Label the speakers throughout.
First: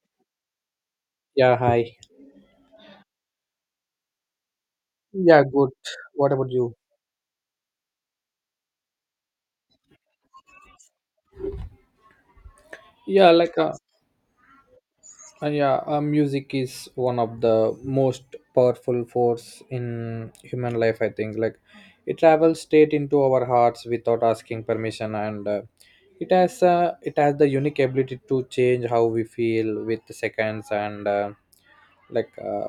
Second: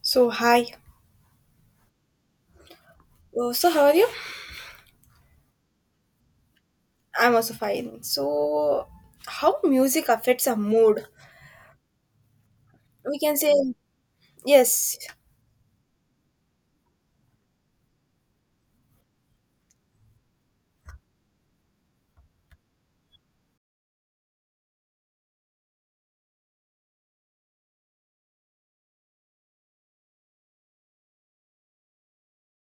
Speaker 1: So hi.
Speaker 2: Yeah, hi.
Speaker 1: So how are you?
Speaker 2: Yeah, good. What about you?
Speaker 1: I'm also fine. So how music affects our mood? We
Speaker 2: Yeah,
Speaker 1: can say
Speaker 2: like uh,
Speaker 1: yes,
Speaker 2: yeah, Music is one of the most powerful force in human life. I think it travels straight into our hearts without asking permission, and it has the unique ability to change how we feel with seconds and like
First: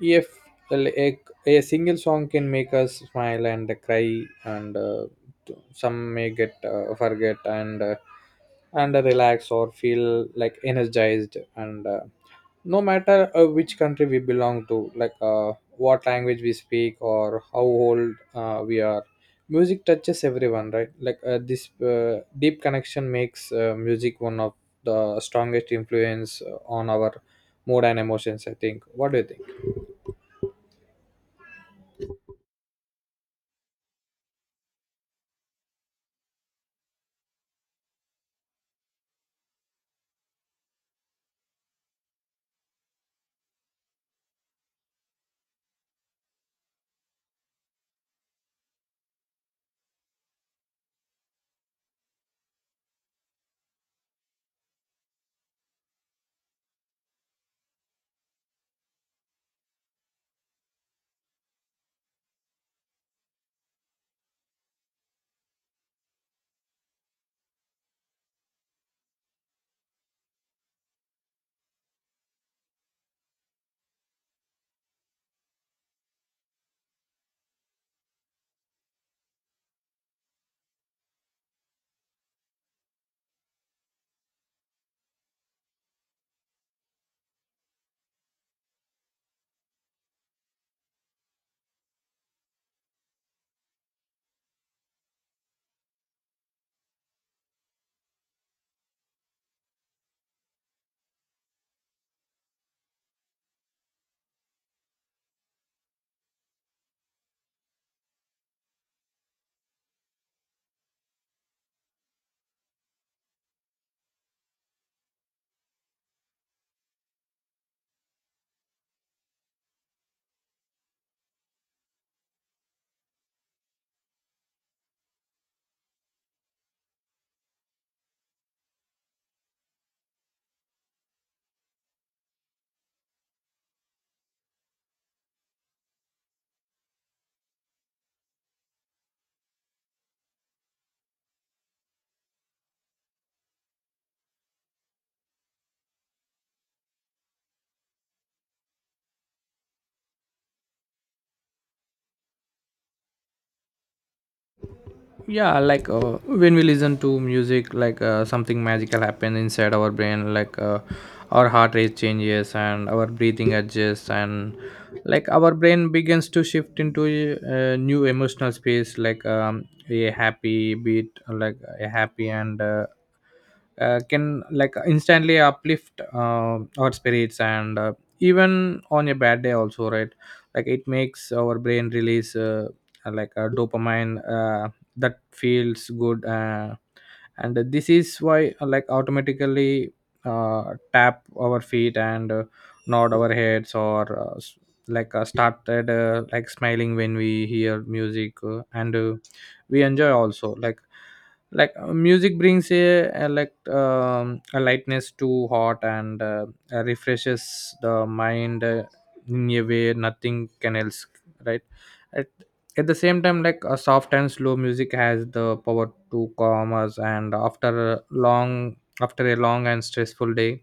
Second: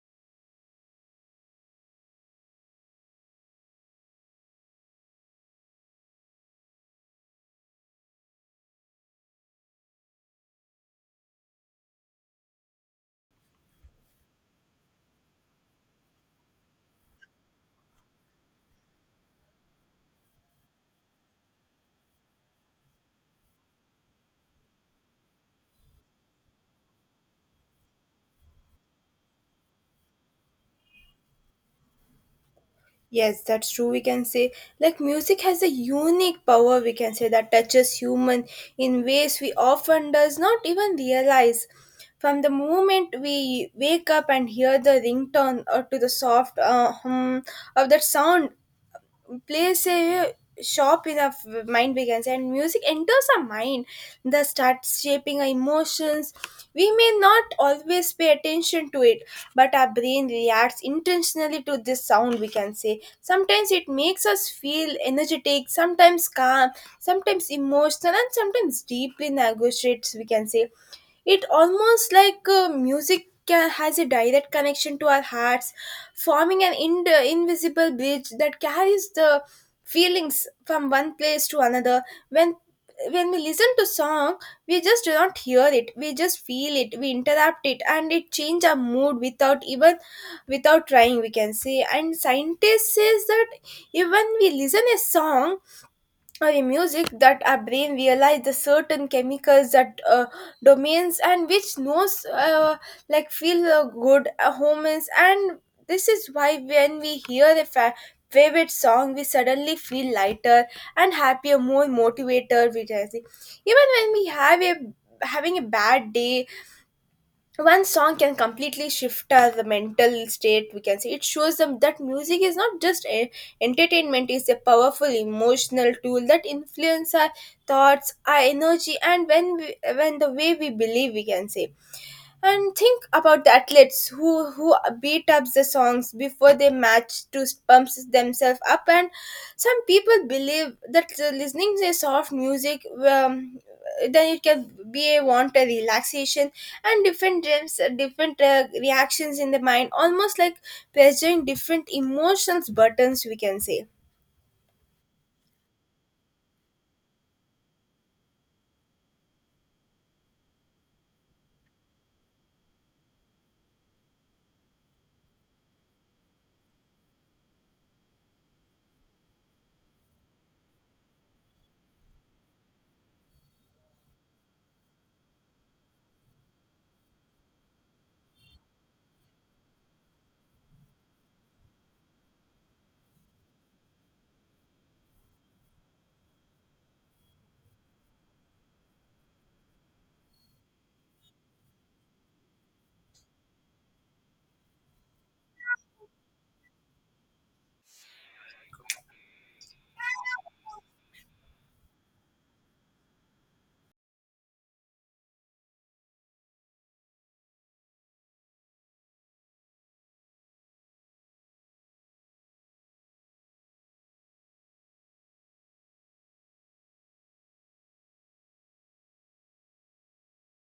Speaker 2: if like, a single song can make us smile and cry, and some may get forget and and relax or feel like energized, and no matter which country we belong to, what language we speak or how old we are, music touches everyone, right? This deep connection makes music one of the strongest influence on our mood and emotions, I think. What do you think?
Speaker 1: yes, that's true. We can say like music has a unique power. We can say that touches human in ways we often does not even realize. From the moment we wake up and hear the ringtone or to the soft hum of that sound, plays a shop in our mind begins, and music enters our mind, that starts shaping our emotions. We may not always pay attention to it, but our brain reacts intentionally to this sound, we can say. Sometimes it makes us feel energetic, sometimes calm, sometimes emotional, and sometimes deeply negotiates, we can say. It almost like has a direct connection to our hearts, forming an invisible bridge that carries the feelings from one place to another. When when we listen to song, we just do not hear it, we just feel it, we interrupt it, and it change our mood without even without trying, we can say. And scientists says that even we listen a song or in music, that our brain realize the certain chemicals that domains, and which knows, like feel good hormones. And this is why when we hear a favorite song, we suddenly feel lighter and happier, more motivated, which I see. Even when we have a having a bad day, one song can completely shift our mental state, we can say. It shows them that music is not just a entertainment, it's a powerful emotional tool that influence our thoughts, our energy, and when the way we believe, we can say. And think about the athletes who beat up the songs before they match to pump themselves up. And some people believe that the listening to soft music, then it can be a want a relaxation and different dreams, different reactions in the mind, almost like pressuring different emotions buttons, we can say.
Speaker 2: yeah like uh, when we listen to music, something magical happens inside our brain. Our heart rate changes and our breathing adjusts, and our brain begins to shift into a new emotional space. A happy beat, like a happy and can instantly uplift our spirits, and even on a bad day also, right? Like it makes our brain release a dopamine that feels good, and this is why automatically tap our feet, and nod our heads or uh, s- started smiling when we hear music, and we enjoy also. Music brings a a lightness to heart, and refreshes the mind in a way nothing can else, right? At the same time, a soft and slow music has the power to calm us, and after a long and stressful day,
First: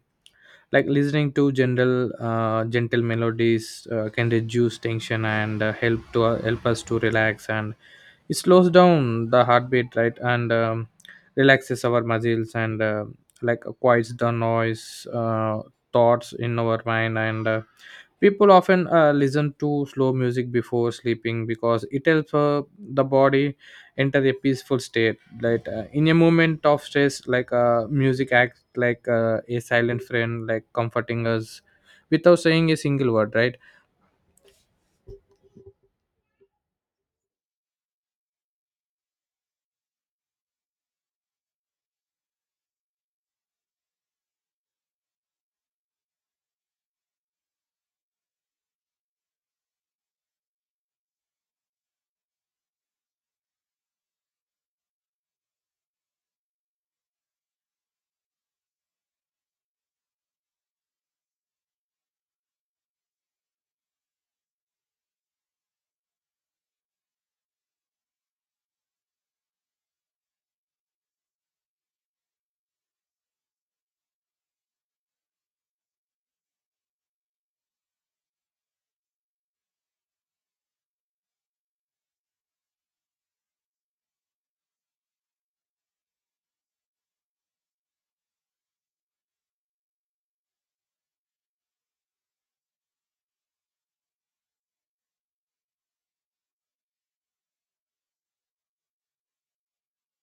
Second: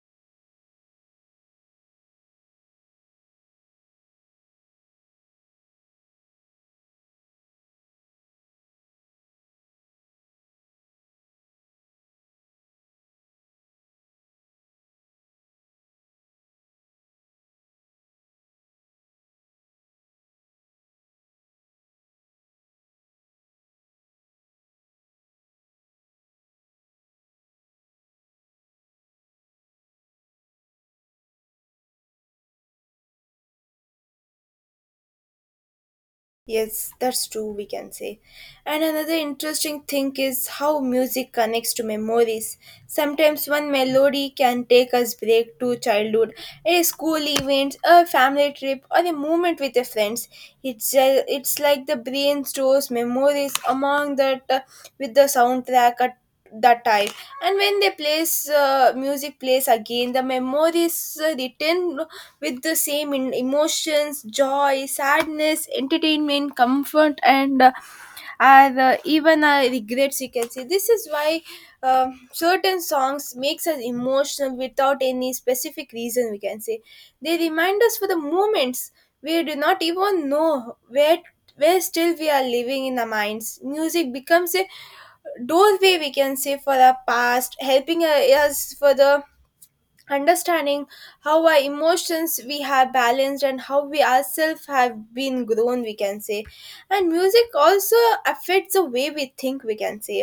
Speaker 2: listening to general gentle melodies can reduce tension, and help us to relax. And it slows down the heartbeat, right? And relaxes our muscles, and quiets the noise thoughts in our mind. And People often listen to slow music before sleeping because it helps the body enter a peaceful state. In a moment of stress, music acts like a silent friend, like comforting us without saying a single word, right?
Speaker 1: Yes, that's true, we can say. And another interesting thing is how music connects to memories. Sometimes one melody can take us back to childhood, a school event, a family trip, or a moment with the friends. It's like the brain stores memories among that with the soundtrack at that time. And when they plays music plays again, the memories written with the same in emotions, joy, sadness, entertainment, comfort, and even our regrets, you can say. This is why certain songs makes us emotional without any specific reason, we can say. They remind us for the moments we do not even know where still we are living in our minds. Music becomes a doorway, we can say, for our past, helping us for the understanding how our emotions we have balanced and how we ourselves have been grown, we can say. And music also affects the way we think, we can say.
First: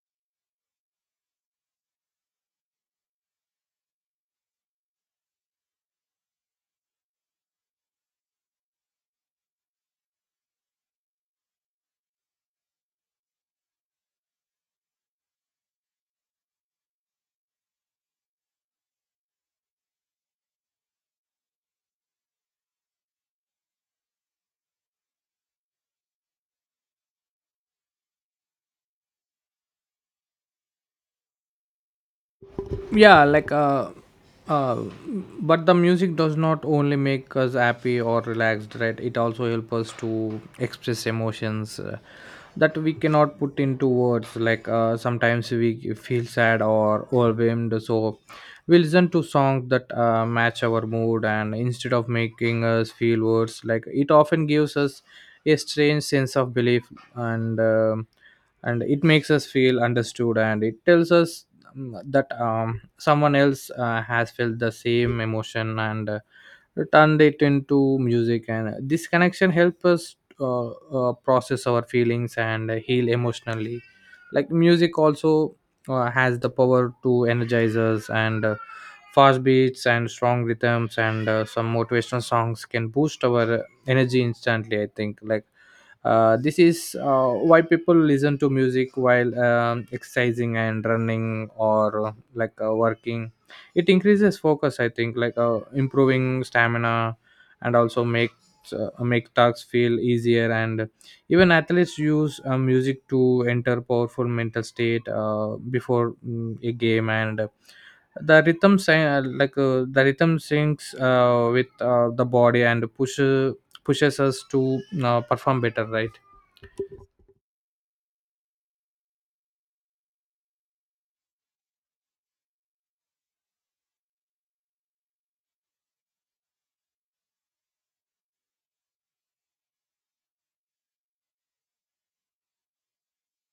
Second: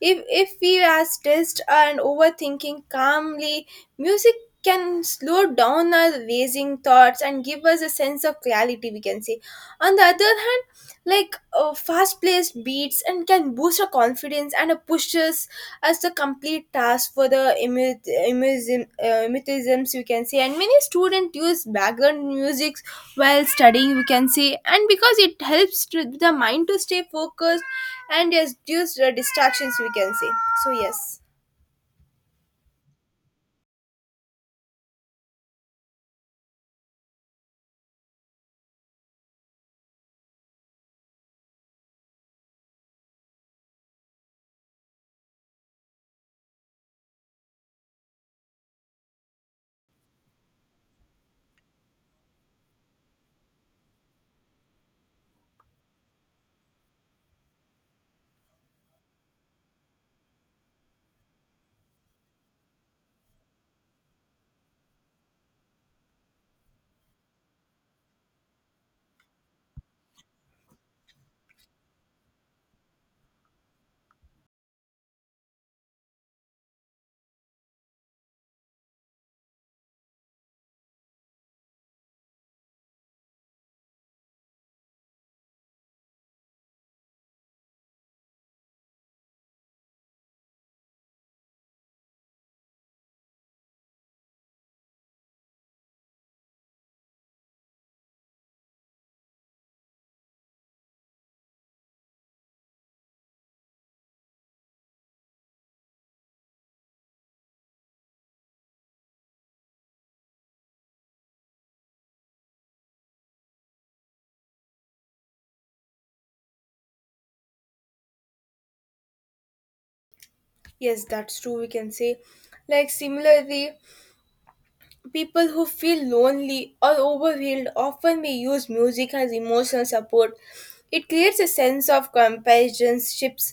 Speaker 1: If we are stressed and overthinking calmly, music can slow down our racing thoughts and give us a sense of clarity, we can say. On the other hand, like fast paced beats and can boost our confidence and pushes as the complete task for the emutisms, we can say. And many students use background music while studying, we can say, and because it helps to the mind to stay focused and reduce the distractions, we can say. So yes.
Speaker 2: yeah like uh, uh but the music does not only make us happy or relaxed, right? It also helps us to express emotions that we cannot put into words. Sometimes we feel sad or overwhelmed, so we listen to songs that match our mood, and instead of making us feel worse, it often gives us a strange sense of belief, and and it makes us feel understood, and it tells us that someone else has felt the same emotion, and turned it into music, and this connection helps us process our feelings and heal emotionally. Music also has the power to energize us, and fast beats and strong rhythms and some motivational songs can boost our energy instantly, I think. This is why people listen to music while exercising and running, or working. It increases focus, I think, improving stamina and also makes make tasks feel easier. And even athletes use music to enter powerful mental state before a game. And. the rhythm syncs with the body and pushes us to perform better, right?
Speaker 1: Yes, that's true, we can say. Like similarly, people who feel lonely or overwhelmed often may use music as emotional support. It creates a sense of companionships,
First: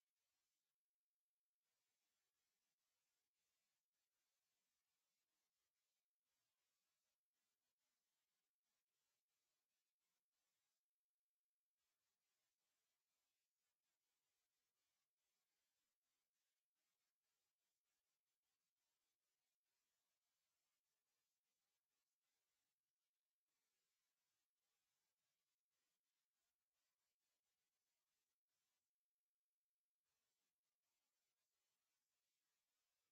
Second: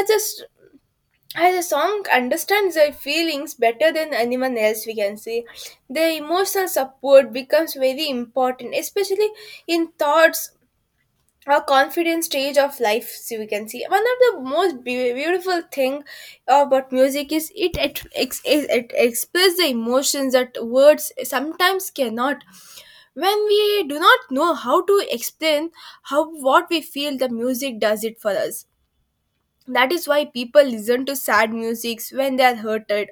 Speaker 1: as a s- as a song understands their feelings better than anyone else, we can see. The emotional support becomes very important, especially in thoughts or confidence stage of life. So we can see one of the most beautiful thing about music is it expresses the emotions that words sometimes cannot. When we do not know how to explain how what we feel, the music does it for us. That is why people listen to sad musics when they are hurted.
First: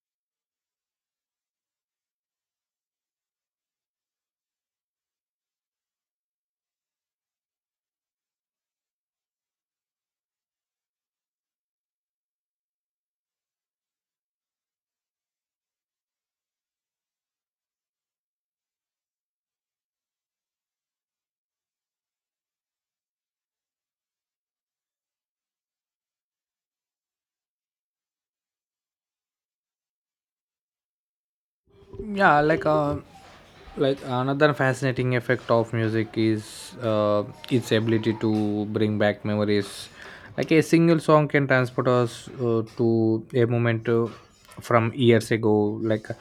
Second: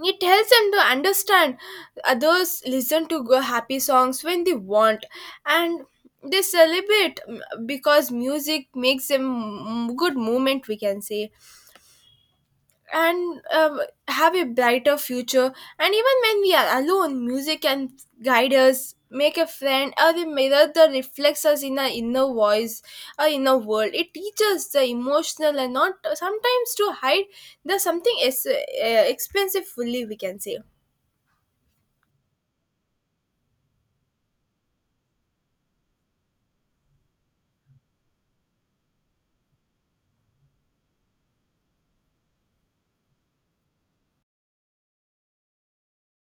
Speaker 1: It helps them to understand. Others listen to go happy songs when they want, and they celebrate, because music makes them, good moment we can say, and have a brighter future. And even when we are alone, music can guide us, make a friend, or a mirror that reflects us in our inner voice, our inner world. It teaches the emotional and not sometimes to hide the something is expensive fully. We can say.
Speaker 2: yeah like uh, Another fascinating effect of music is its ability to bring back memories. A single song can transport us to a moment from years ago.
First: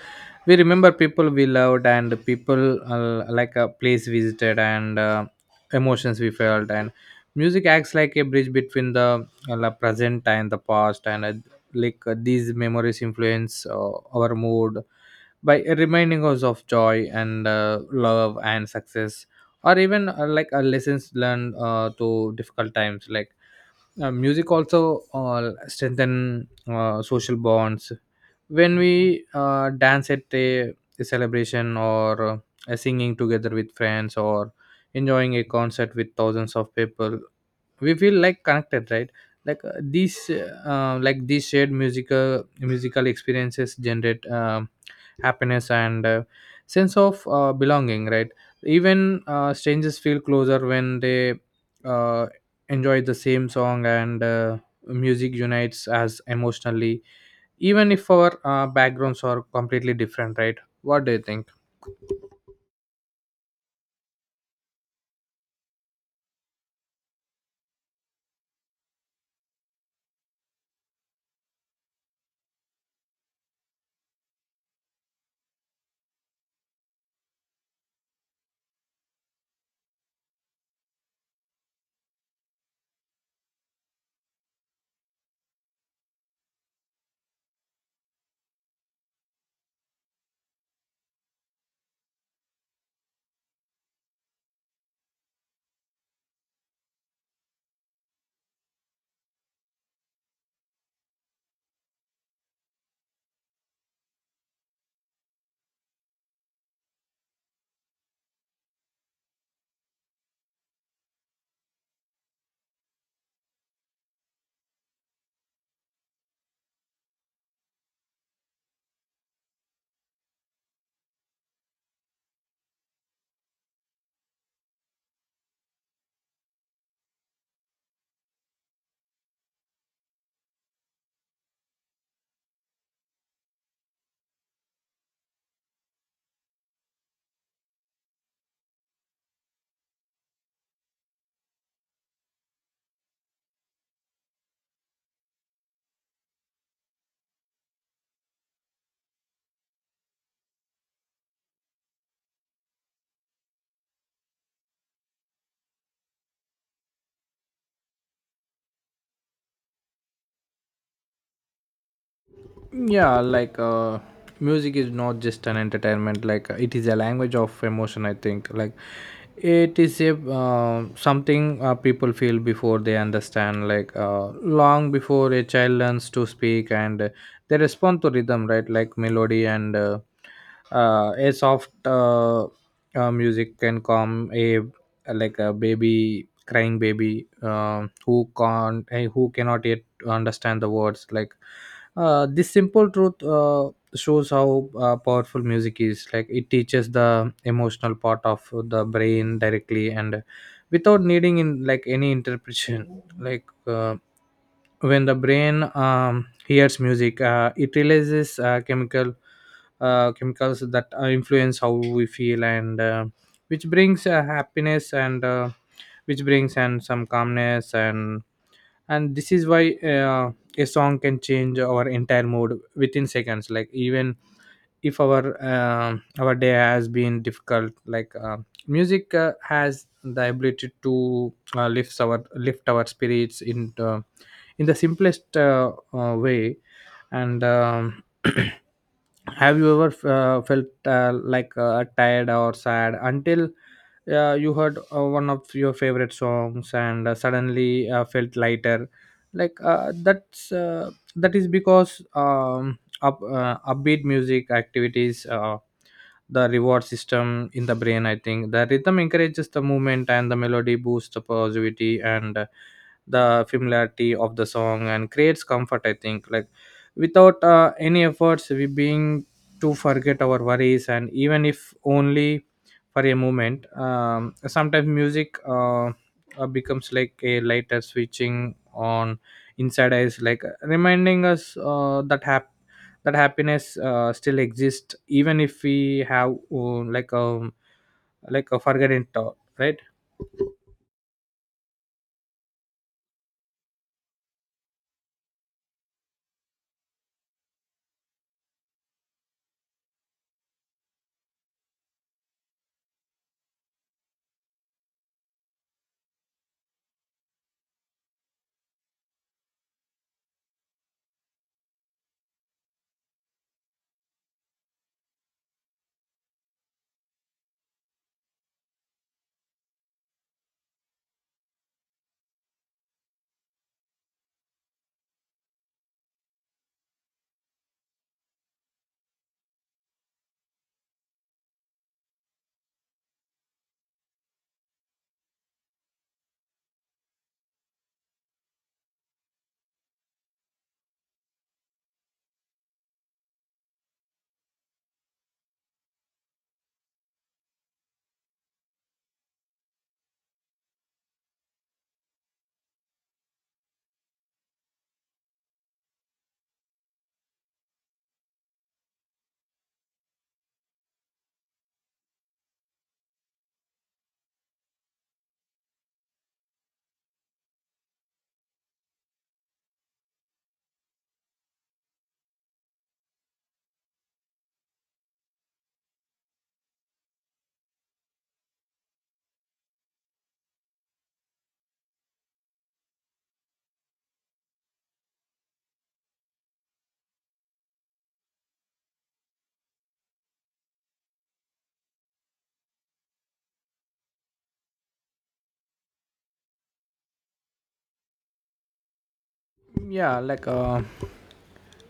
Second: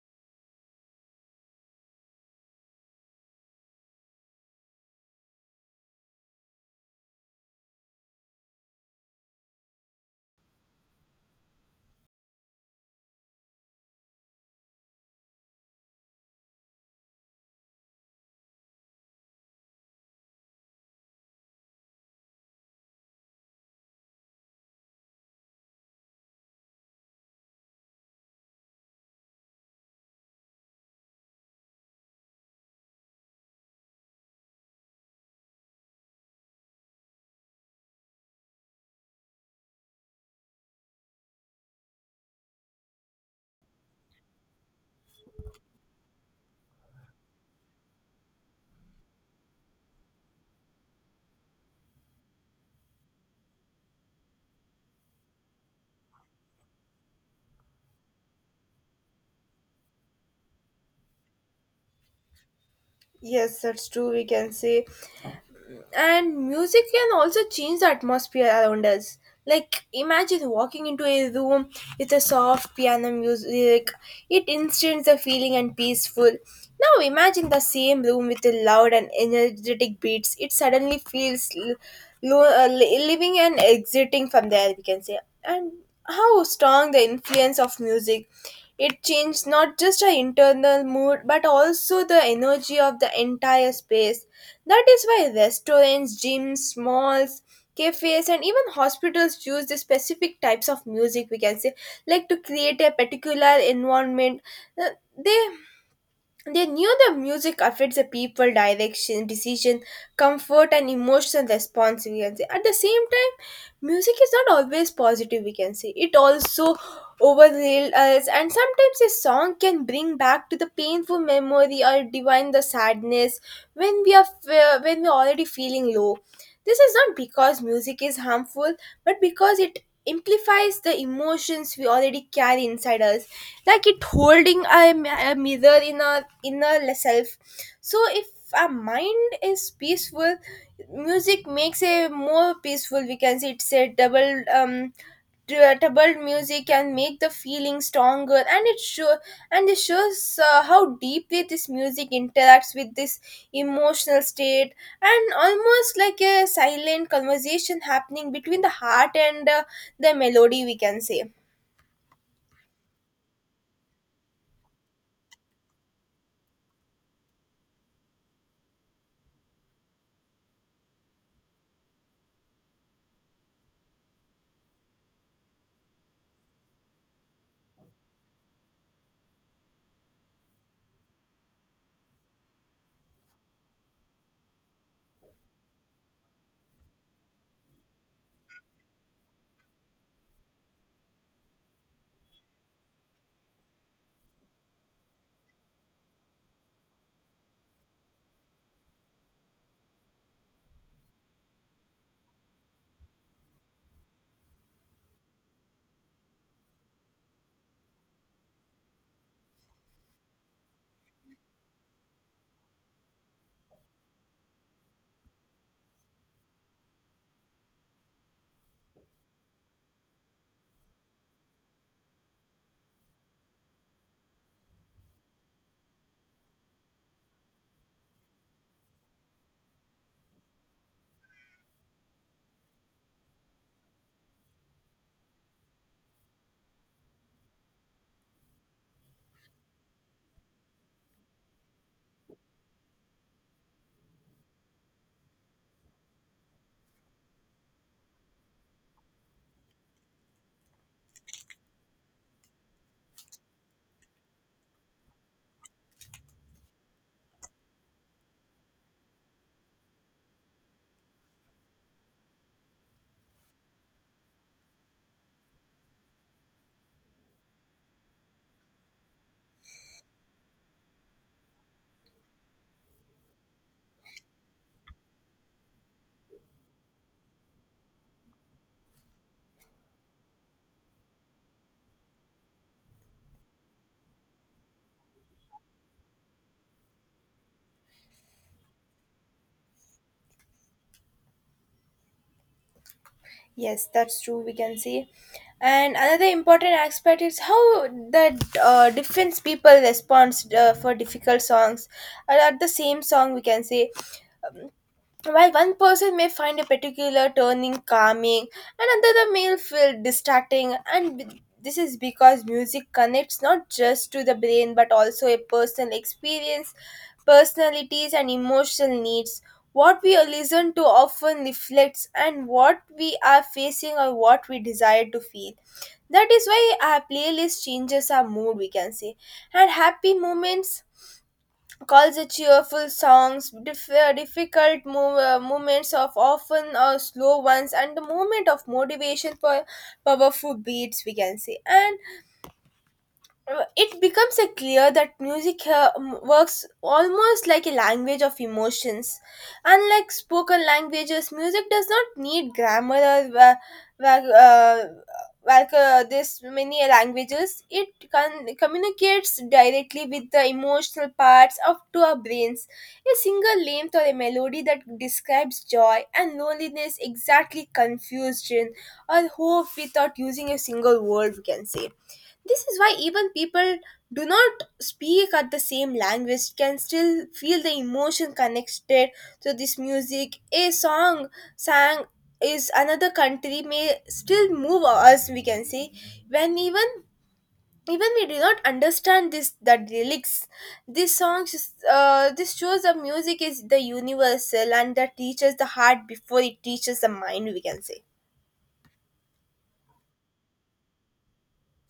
Speaker 2: We remember people we loved, and people a place visited, and emotions we felt, and music acts like a bridge between the present and the past. And like These memories influence our mood by reminding us of joy, and love and success, or even lessons learned to difficult times. Music also strengthen social bonds when we dance at a celebration, or singing together with friends, or enjoying a concert with thousands of people, we feel like connected, right? These shared musical experiences generate happiness, and sense of belonging, right? Even strangers feel closer when they uh, enjoy the same song, and music unites us emotionally even if our backgrounds are completely different, right? What do you think?
Speaker 1: Yes, that's true. We can say, and music can also change the atmosphere around us. Like imagine walking into a room with a soft piano music. It instantly the feeling and peaceful. Now imagine the same room with the loud and energetic beats. It suddenly feels living and exiting from there. We can say, and how strong the influence of music. It changed not just our internal mood but also the energy of the entire space. That is why restaurants, gyms, malls, cafes, and even hospitals use the specific types of music, we can say, like to create a particular environment. Uh, They they knew the music affects the people direction, decision, comfort, and emotional response. We can say at the same time, music is not always positive. We can say it also overlays us, and sometimes a song can bring back to the painful memory or divine the sadness when we are when we are already feeling low. This is not because music is harmful, but because it amplifies the emotions we already carry inside us, like it holding a mirror in our inner self. So if our mind is peaceful, music makes a more peaceful, we can say. It's a double double, music can make the feeling stronger, and it sure and it shows how deeply this music interacts with this emotional state, and almost like a silent conversation happening between the heart and the melody, we can say.
Speaker 2: yeah like uh Music is not just an entertainment, it is a language of emotion, I think. It is a something people feel before they understand. Long before a child learns to speak, and they respond to rhythm, right? Like melody, and a soft music can calm a baby, crying baby, who can't, who cannot yet to understand the words. This simple truth shows how powerful music is. Like it teaches the emotional part of the brain directly, and without needing in any interpretation. like uh, when the brain hears music, it releases chemicals that influence how we feel, and which brings happiness, and which brings and some calmness. And this is why a song can change our entire mood within seconds. Like even if our day has been difficult, music has the ability to lift our spirits in the simplest way. And Have you ever felt tired or sad until you heard one of your favorite songs, and suddenly felt lighter? like uh, that's uh, that is because upbeat music activities the reward system in the brain, I think. The rhythm encourages the movement, and the melody boosts the positivity, and the familiarity of the song and creates comfort, I think. Without any efforts, we being to forget our worries, and even if only for a moment. Sometimes music becomes like a lighter switching on inside us, reminding us that happiness still exists, even if we have a forgotten thought, right?
Speaker 1: Yes, that's true. We can see, and another important aspect is how the different people responds for difficult songs. At the same song, we can say, while one person may find a particular turning calming, another may feel distracting, and this is because music connects not just to the brain but also a personal experience, personalities, and emotional needs. What we listen to often reflects and what we are facing or what we desire to feel. That is why our playlist changes our mood, we can say. And happy moments calls a cheerful songs, difficult moments of often slow ones, and the moment of motivation for powerful beats, we can say. And it becomes clear that music here works almost like a language of emotions. Unlike spoken languages, music does not need grammar or wa- uh, like this many languages. It communicates directly with the emotional parts of to our brains. A single length or a melody that describes joy and loneliness, exactly confusion or hope, without using a single word, we can say. This is why even people do not speak at the same language can still feel the emotion connected to this music. A song sang is another country may still move us, we can say, when even we do not understand this the lyrics. This song just, this shows the music is the universal and that teaches the heart before it teaches the mind, we can say.
Speaker 2: yeah like uh,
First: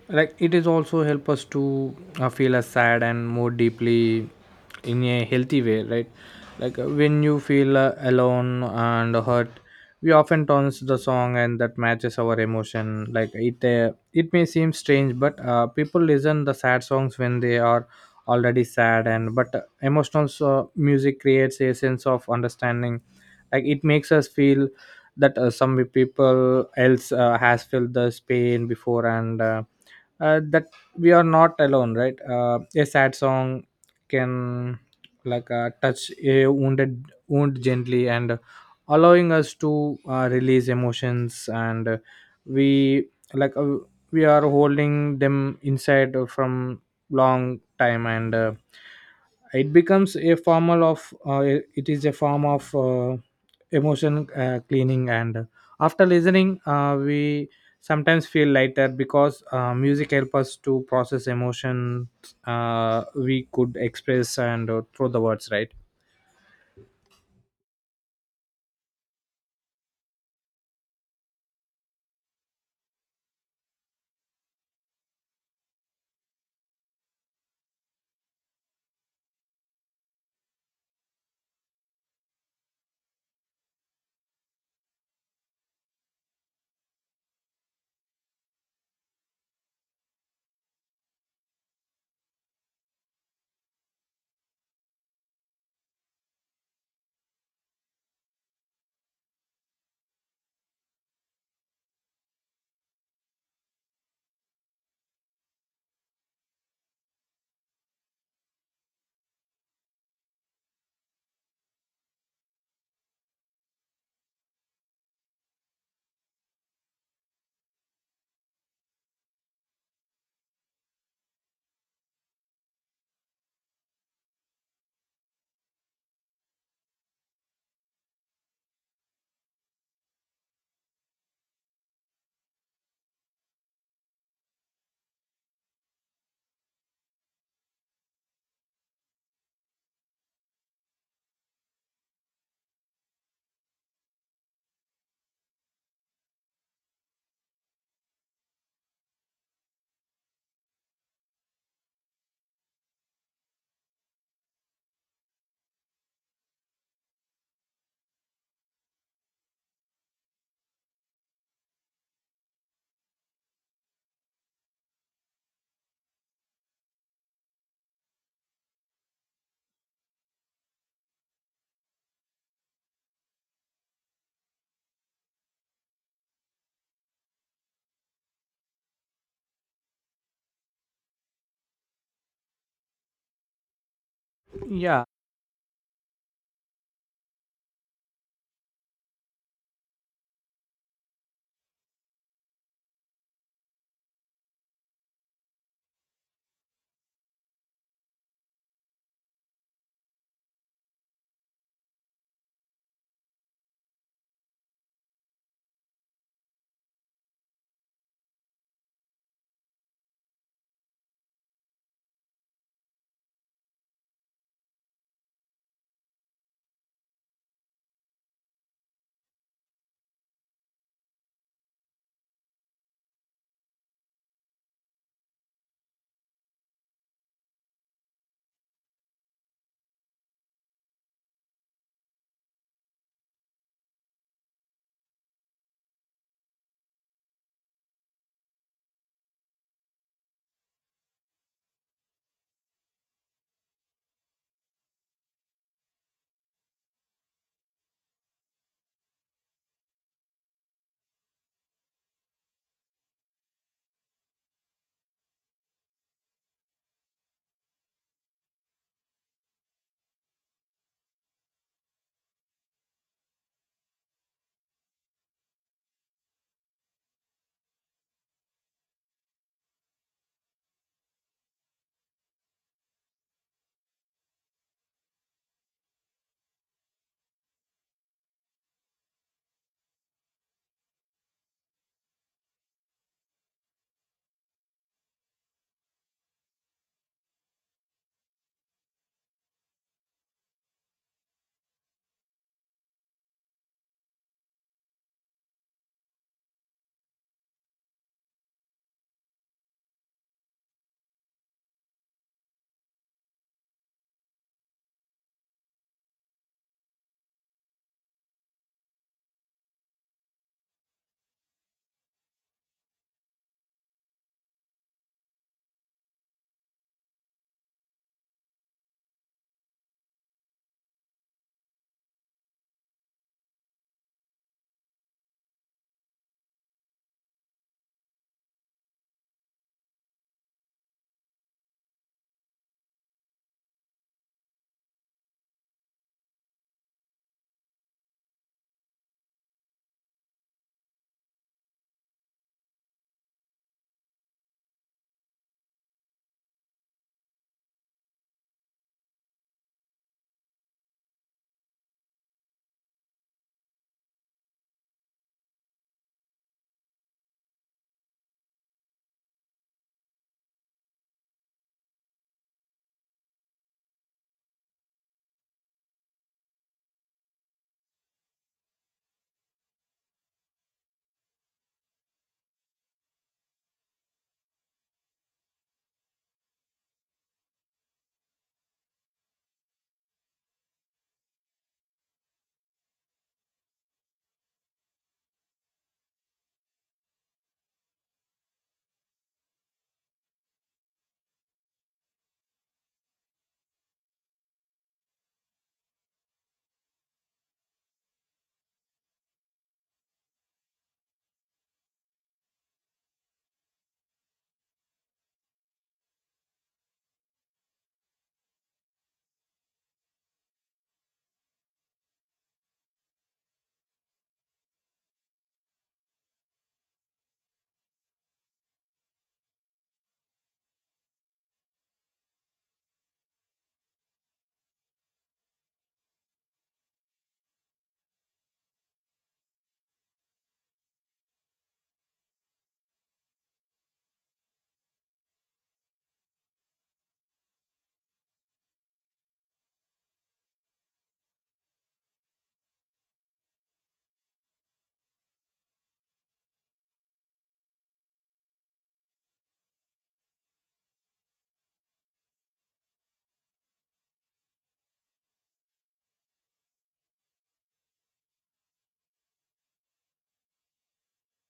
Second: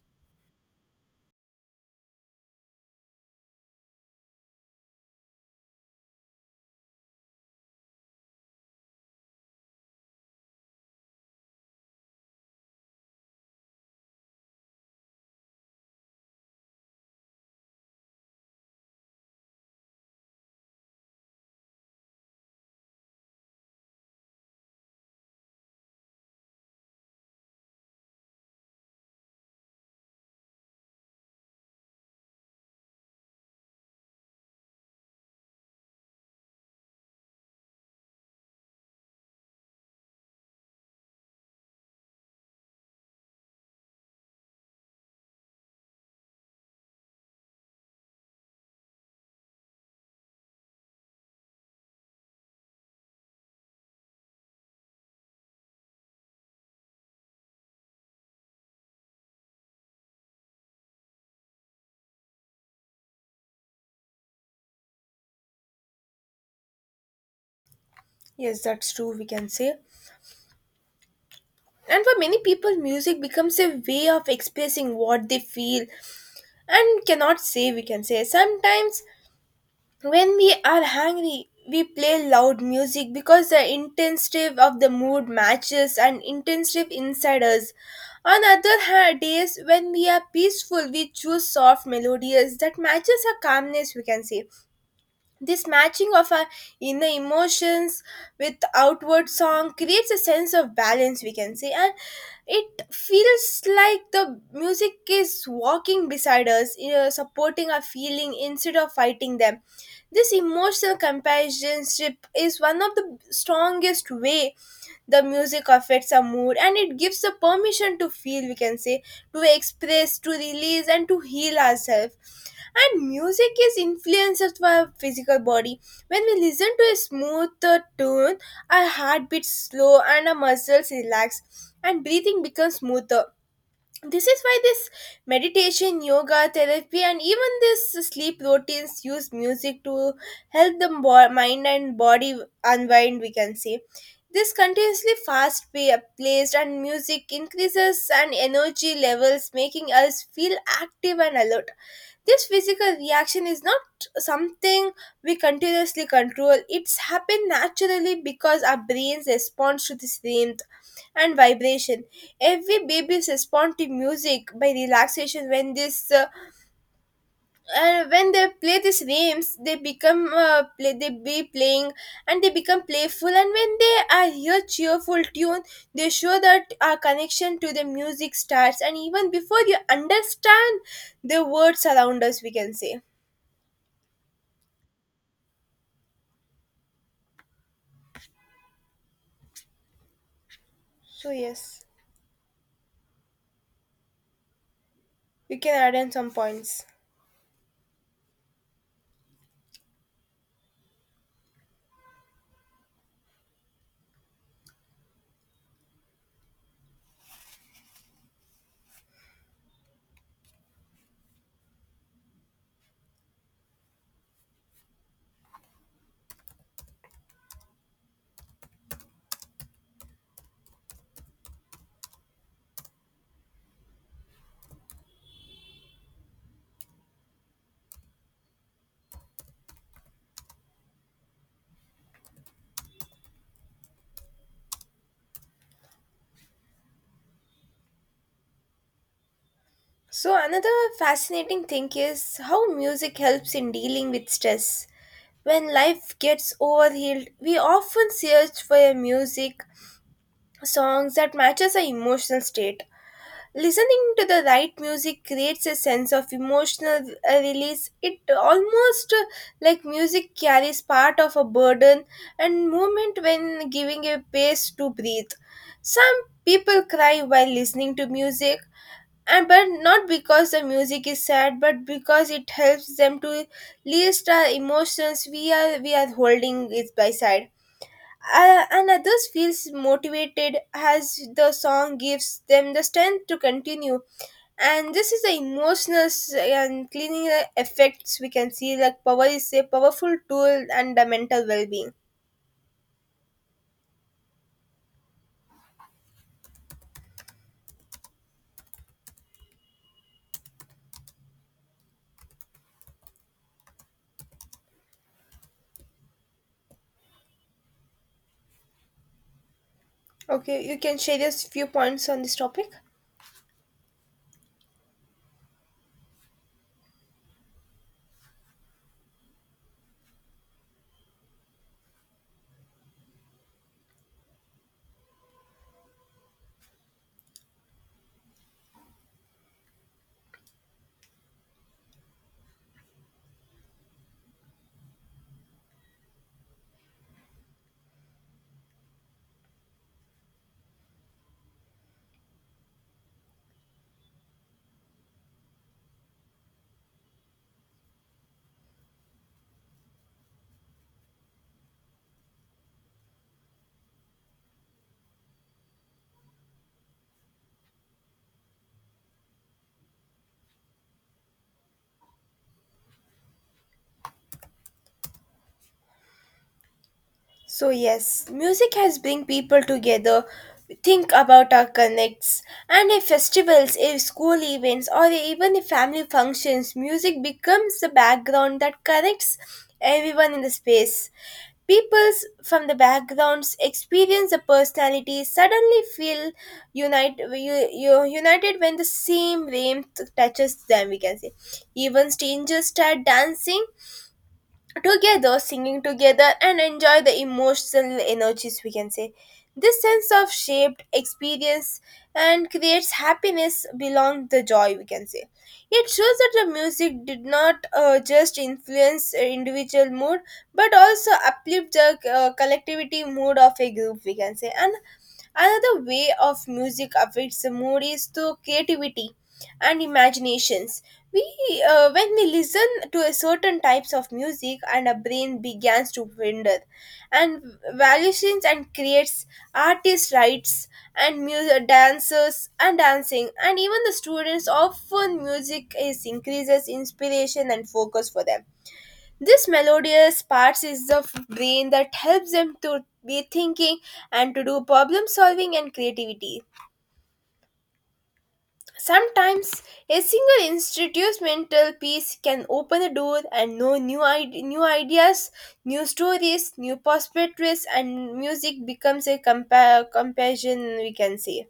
Speaker 2: it is also help us to feel as sad and more deeply in a healthy way, right? When you feel alone and hurt, we often turns the song and that matches our emotion. It may seem strange, but people listen the sad songs when they are already sad, and but emotional music creates a sense of understanding. It makes us feel that some people else has felt this pain before, and that we are not alone, right? A sad song can touch a wound gently, and allowing us to release emotions, and we like we are holding them inside from long time. And It becomes a form of it is a form of emotion cleaning, and after listening, we sometimes feel lighter because music helps us to process emotions we could express and through the words, right?
Speaker 1: Yes, that's true, we can say. And for many people, music becomes a way of expressing what they feel and cannot say, we can say. Sometimes, when we are angry, we play loud music because the intensity of the mood matches and intensity inside us. On other hand, days when we are peaceful, we choose soft melodies that matches our calmness, we can say. This matching of our inner emotions with outward song creates a sense of balance, we can say, and it feels like the music is walking beside us, you know, supporting our feeling instead of fighting them. This emotional companionship is one of the strongest way the music affects our mood, and it gives the permission to feel, we can say, to express, to release, and to heal ourselves. And music is influenced by our physical body. When we listen to a smoother tune, our heart beats slow and our muscles relax, and breathing becomes smoother. This is why this meditation, yoga, therapy, and even this sleep routines use music to help the mind and body unwind, we can say. This continuously placed and music increases and energy levels, making us feel active and alert. This physical reaction is not something we continuously control. It's happened naturally because our brains responds to this rhythm and vibration. Every babies respond to music by relaxation. When they play these games, they become playing, and they become playful, and when they are hear cheerful tune, they show that our connection to the music starts and even before you understand the words around us, we can say.
Speaker 2: Yeah,
Speaker 1: So yes, you can add in some points. So another fascinating thing is how music helps in dealing with stress. When life gets overhealed, we often search for a music songs that matches our emotional state. Listening to the right music creates a sense of emotional release. It almost like music carries part of a burden and movement when giving a space to breathe. Some people cry while listening to music, and but not because the music is sad but because it helps them to list our emotions we are holding it by side, and others feels motivated as the song gives them the strength to continue. And this is the emotional and cleaning effects we can see, like power is a powerful tool and the mental well-being. Okay, you can share your few points on this topic. So yes, music has bring people together. Think about our connects and if festivals, if school events, or even if family functions, music becomes the background that connects everyone in the space. Peoples from the backgrounds experience the personality suddenly feel unite, united when the same wave touches them, we can say. Even strangers start dancing together, singing together, and enjoy the emotional energies, we can say. This sense of shaped experience and creates happiness belong the joy, we can say. It shows that the music did not just influence individual mood but also uplift the collectivity mood of a group, we can say. And another way of music affects the mood is through creativity and imaginations. We uh, when we listen to a certain types of music, and our brain begins to wander and valuations and creates artist rights and music dancers and dancing. And even the students often music is increases inspiration and focus for them. This melodious parts is the brain that helps them to be thinking and to do problem solving and creativity. Sometimes a single institute's mental peace can open a door and know new ideas, new stories, new perspectives, and music becomes a compassion, we can say.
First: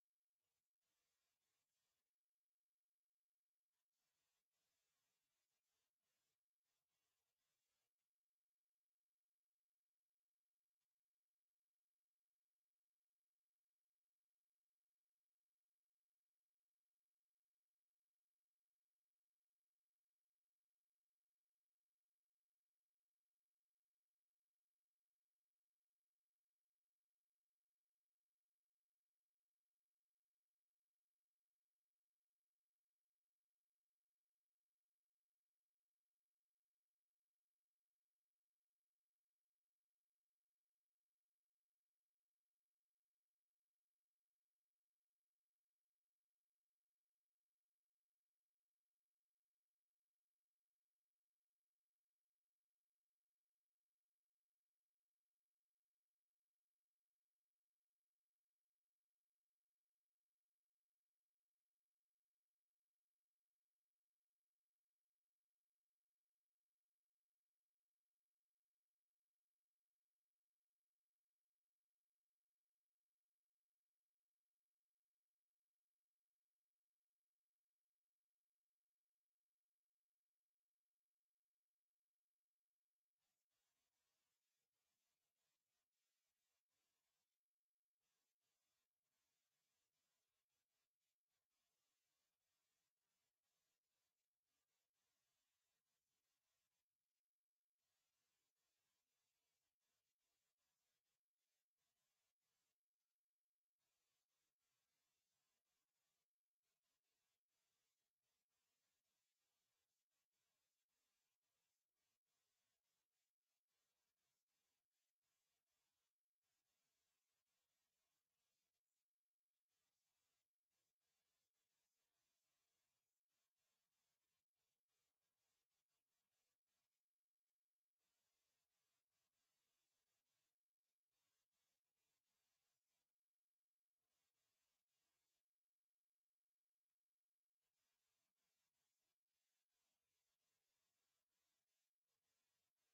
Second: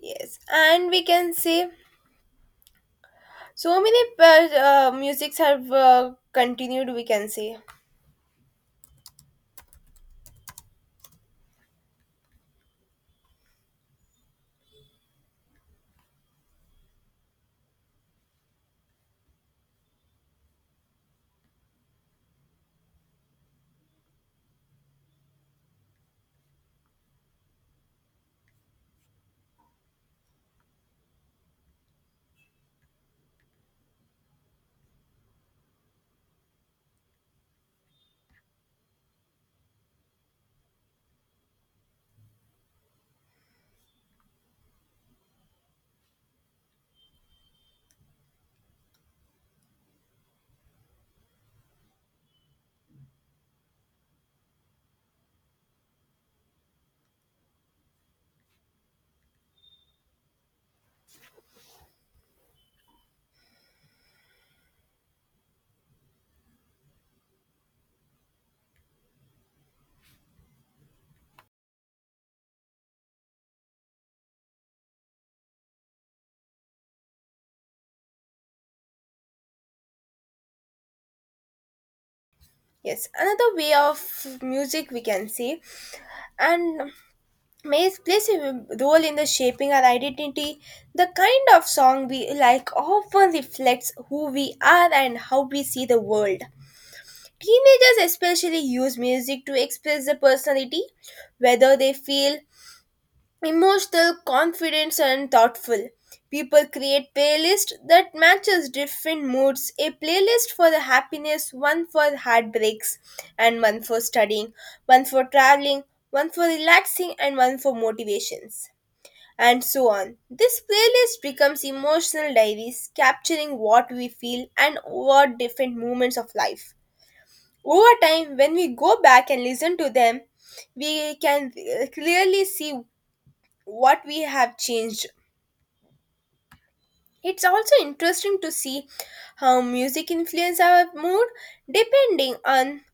Speaker 1: Yes, and we can say so many musics have continued, we can say. Yes, another way of music, we can say. And Maze plays a role in the shaping our identity. The kind of song we like often reflects who we are and how we see the world. Teenagers especially use music to express their personality, whether they feel emotional, confident, and thoughtful. People create playlists that matches different moods. A playlist for the happiness, one for heartbreaks, and one for studying, one for traveling, one for relaxing, and one for motivations, and so on. This playlist becomes emotional diaries capturing what we feel and what different moments of life. Over time, when we go back and listen to them, we can clearly see what we have changed. It's also interesting to see how music influences our mood depending on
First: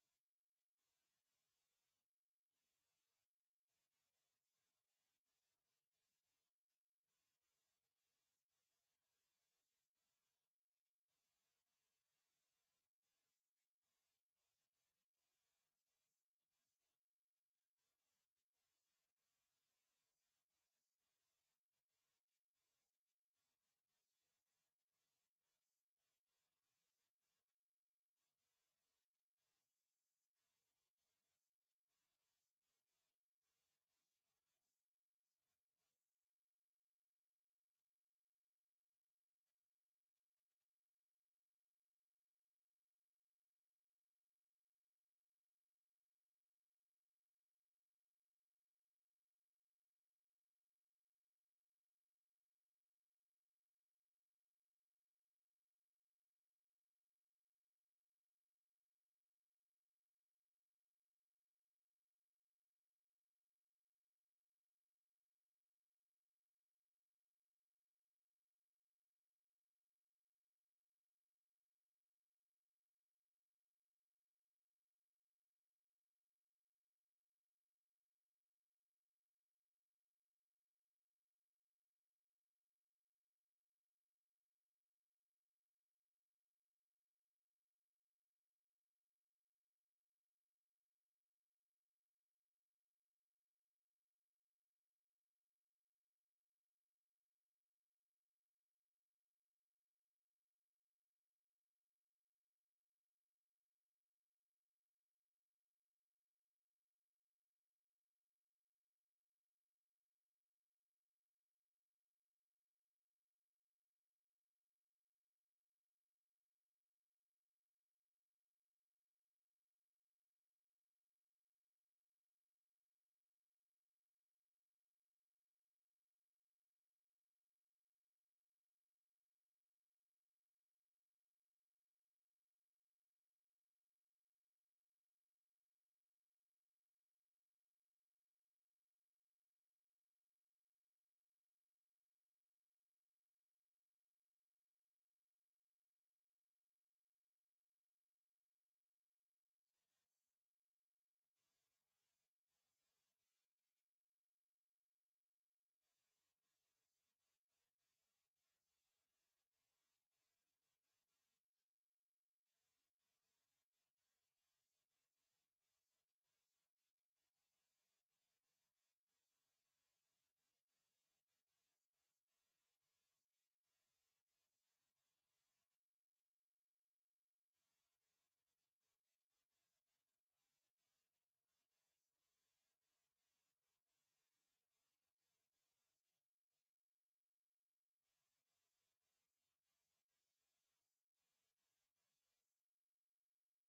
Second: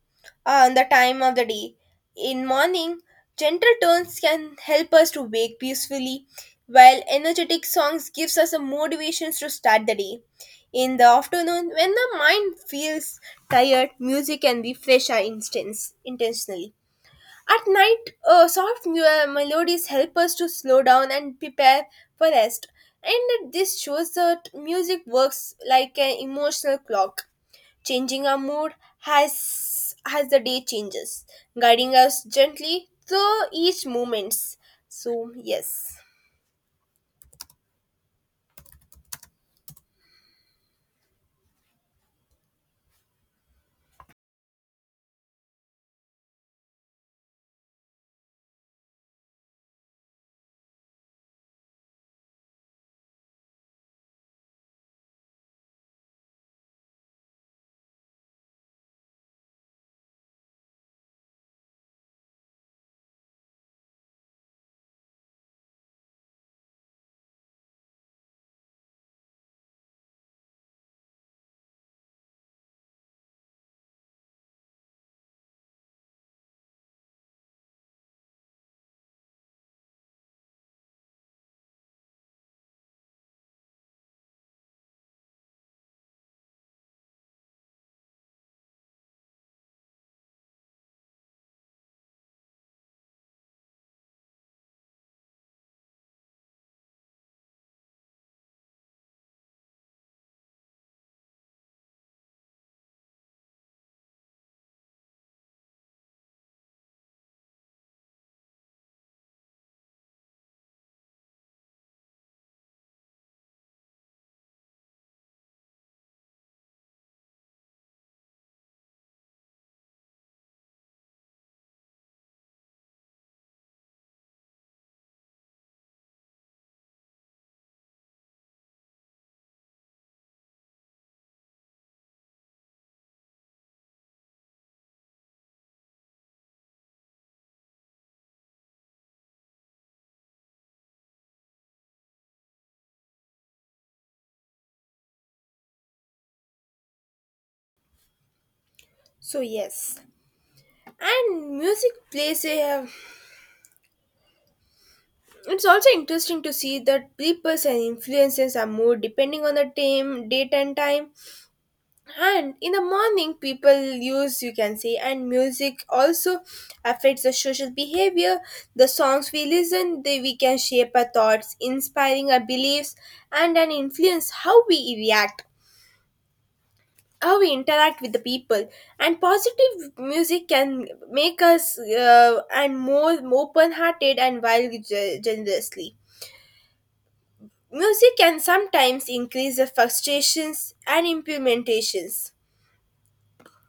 Speaker 1: on the time of the day. In morning, gentle tones can help us to wake peacefully, while energetic songs gives us a motivations to start the day. In the afternoon, when the mind feels tired, music can refresh our instance intentionally. At night, soft melodies help us to slow down and prepare for rest. And this shows that music works like an emotional clock, changing our mood has as the day changes, guiding us gently through each moments. So yes. So yes, and music plays a. It's also interesting to see that people and influences are more depending on the time, date, and time. And in the morning people use, you can say, and music also affects the social behavior. The songs we listen, they we can shape our thoughts, inspiring our beliefs, and an influence how we react, how we interact with the people. And positive music can make us and more open hearted and wild generously. Music can sometimes increase the frustrations and implementations.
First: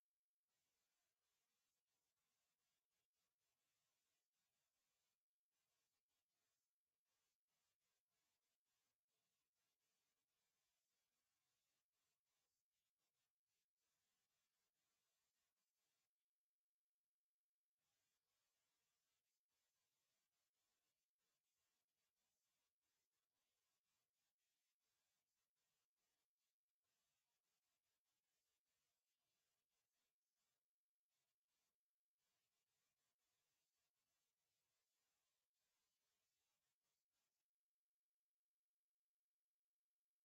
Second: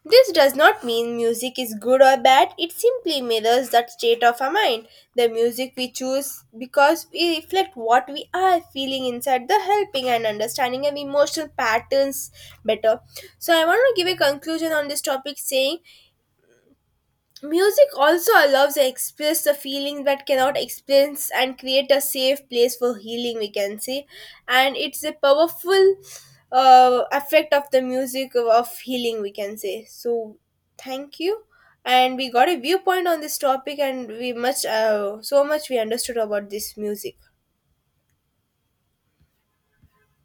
Speaker 1: This does not mean music is good or bad, it simply mirrors that state of our mind. The music we choose because we reflect what we are feeling inside the helping and understanding of emotional patterns better. So I want to give a conclusion on this topic saying music also allows to express the feeling that cannot express and create a safe place for healing, we can say. And it's a powerful effect of the music of healing, we can say. So thank you. And we got a viewpoint on this topic, and we much, so much we understood about this music.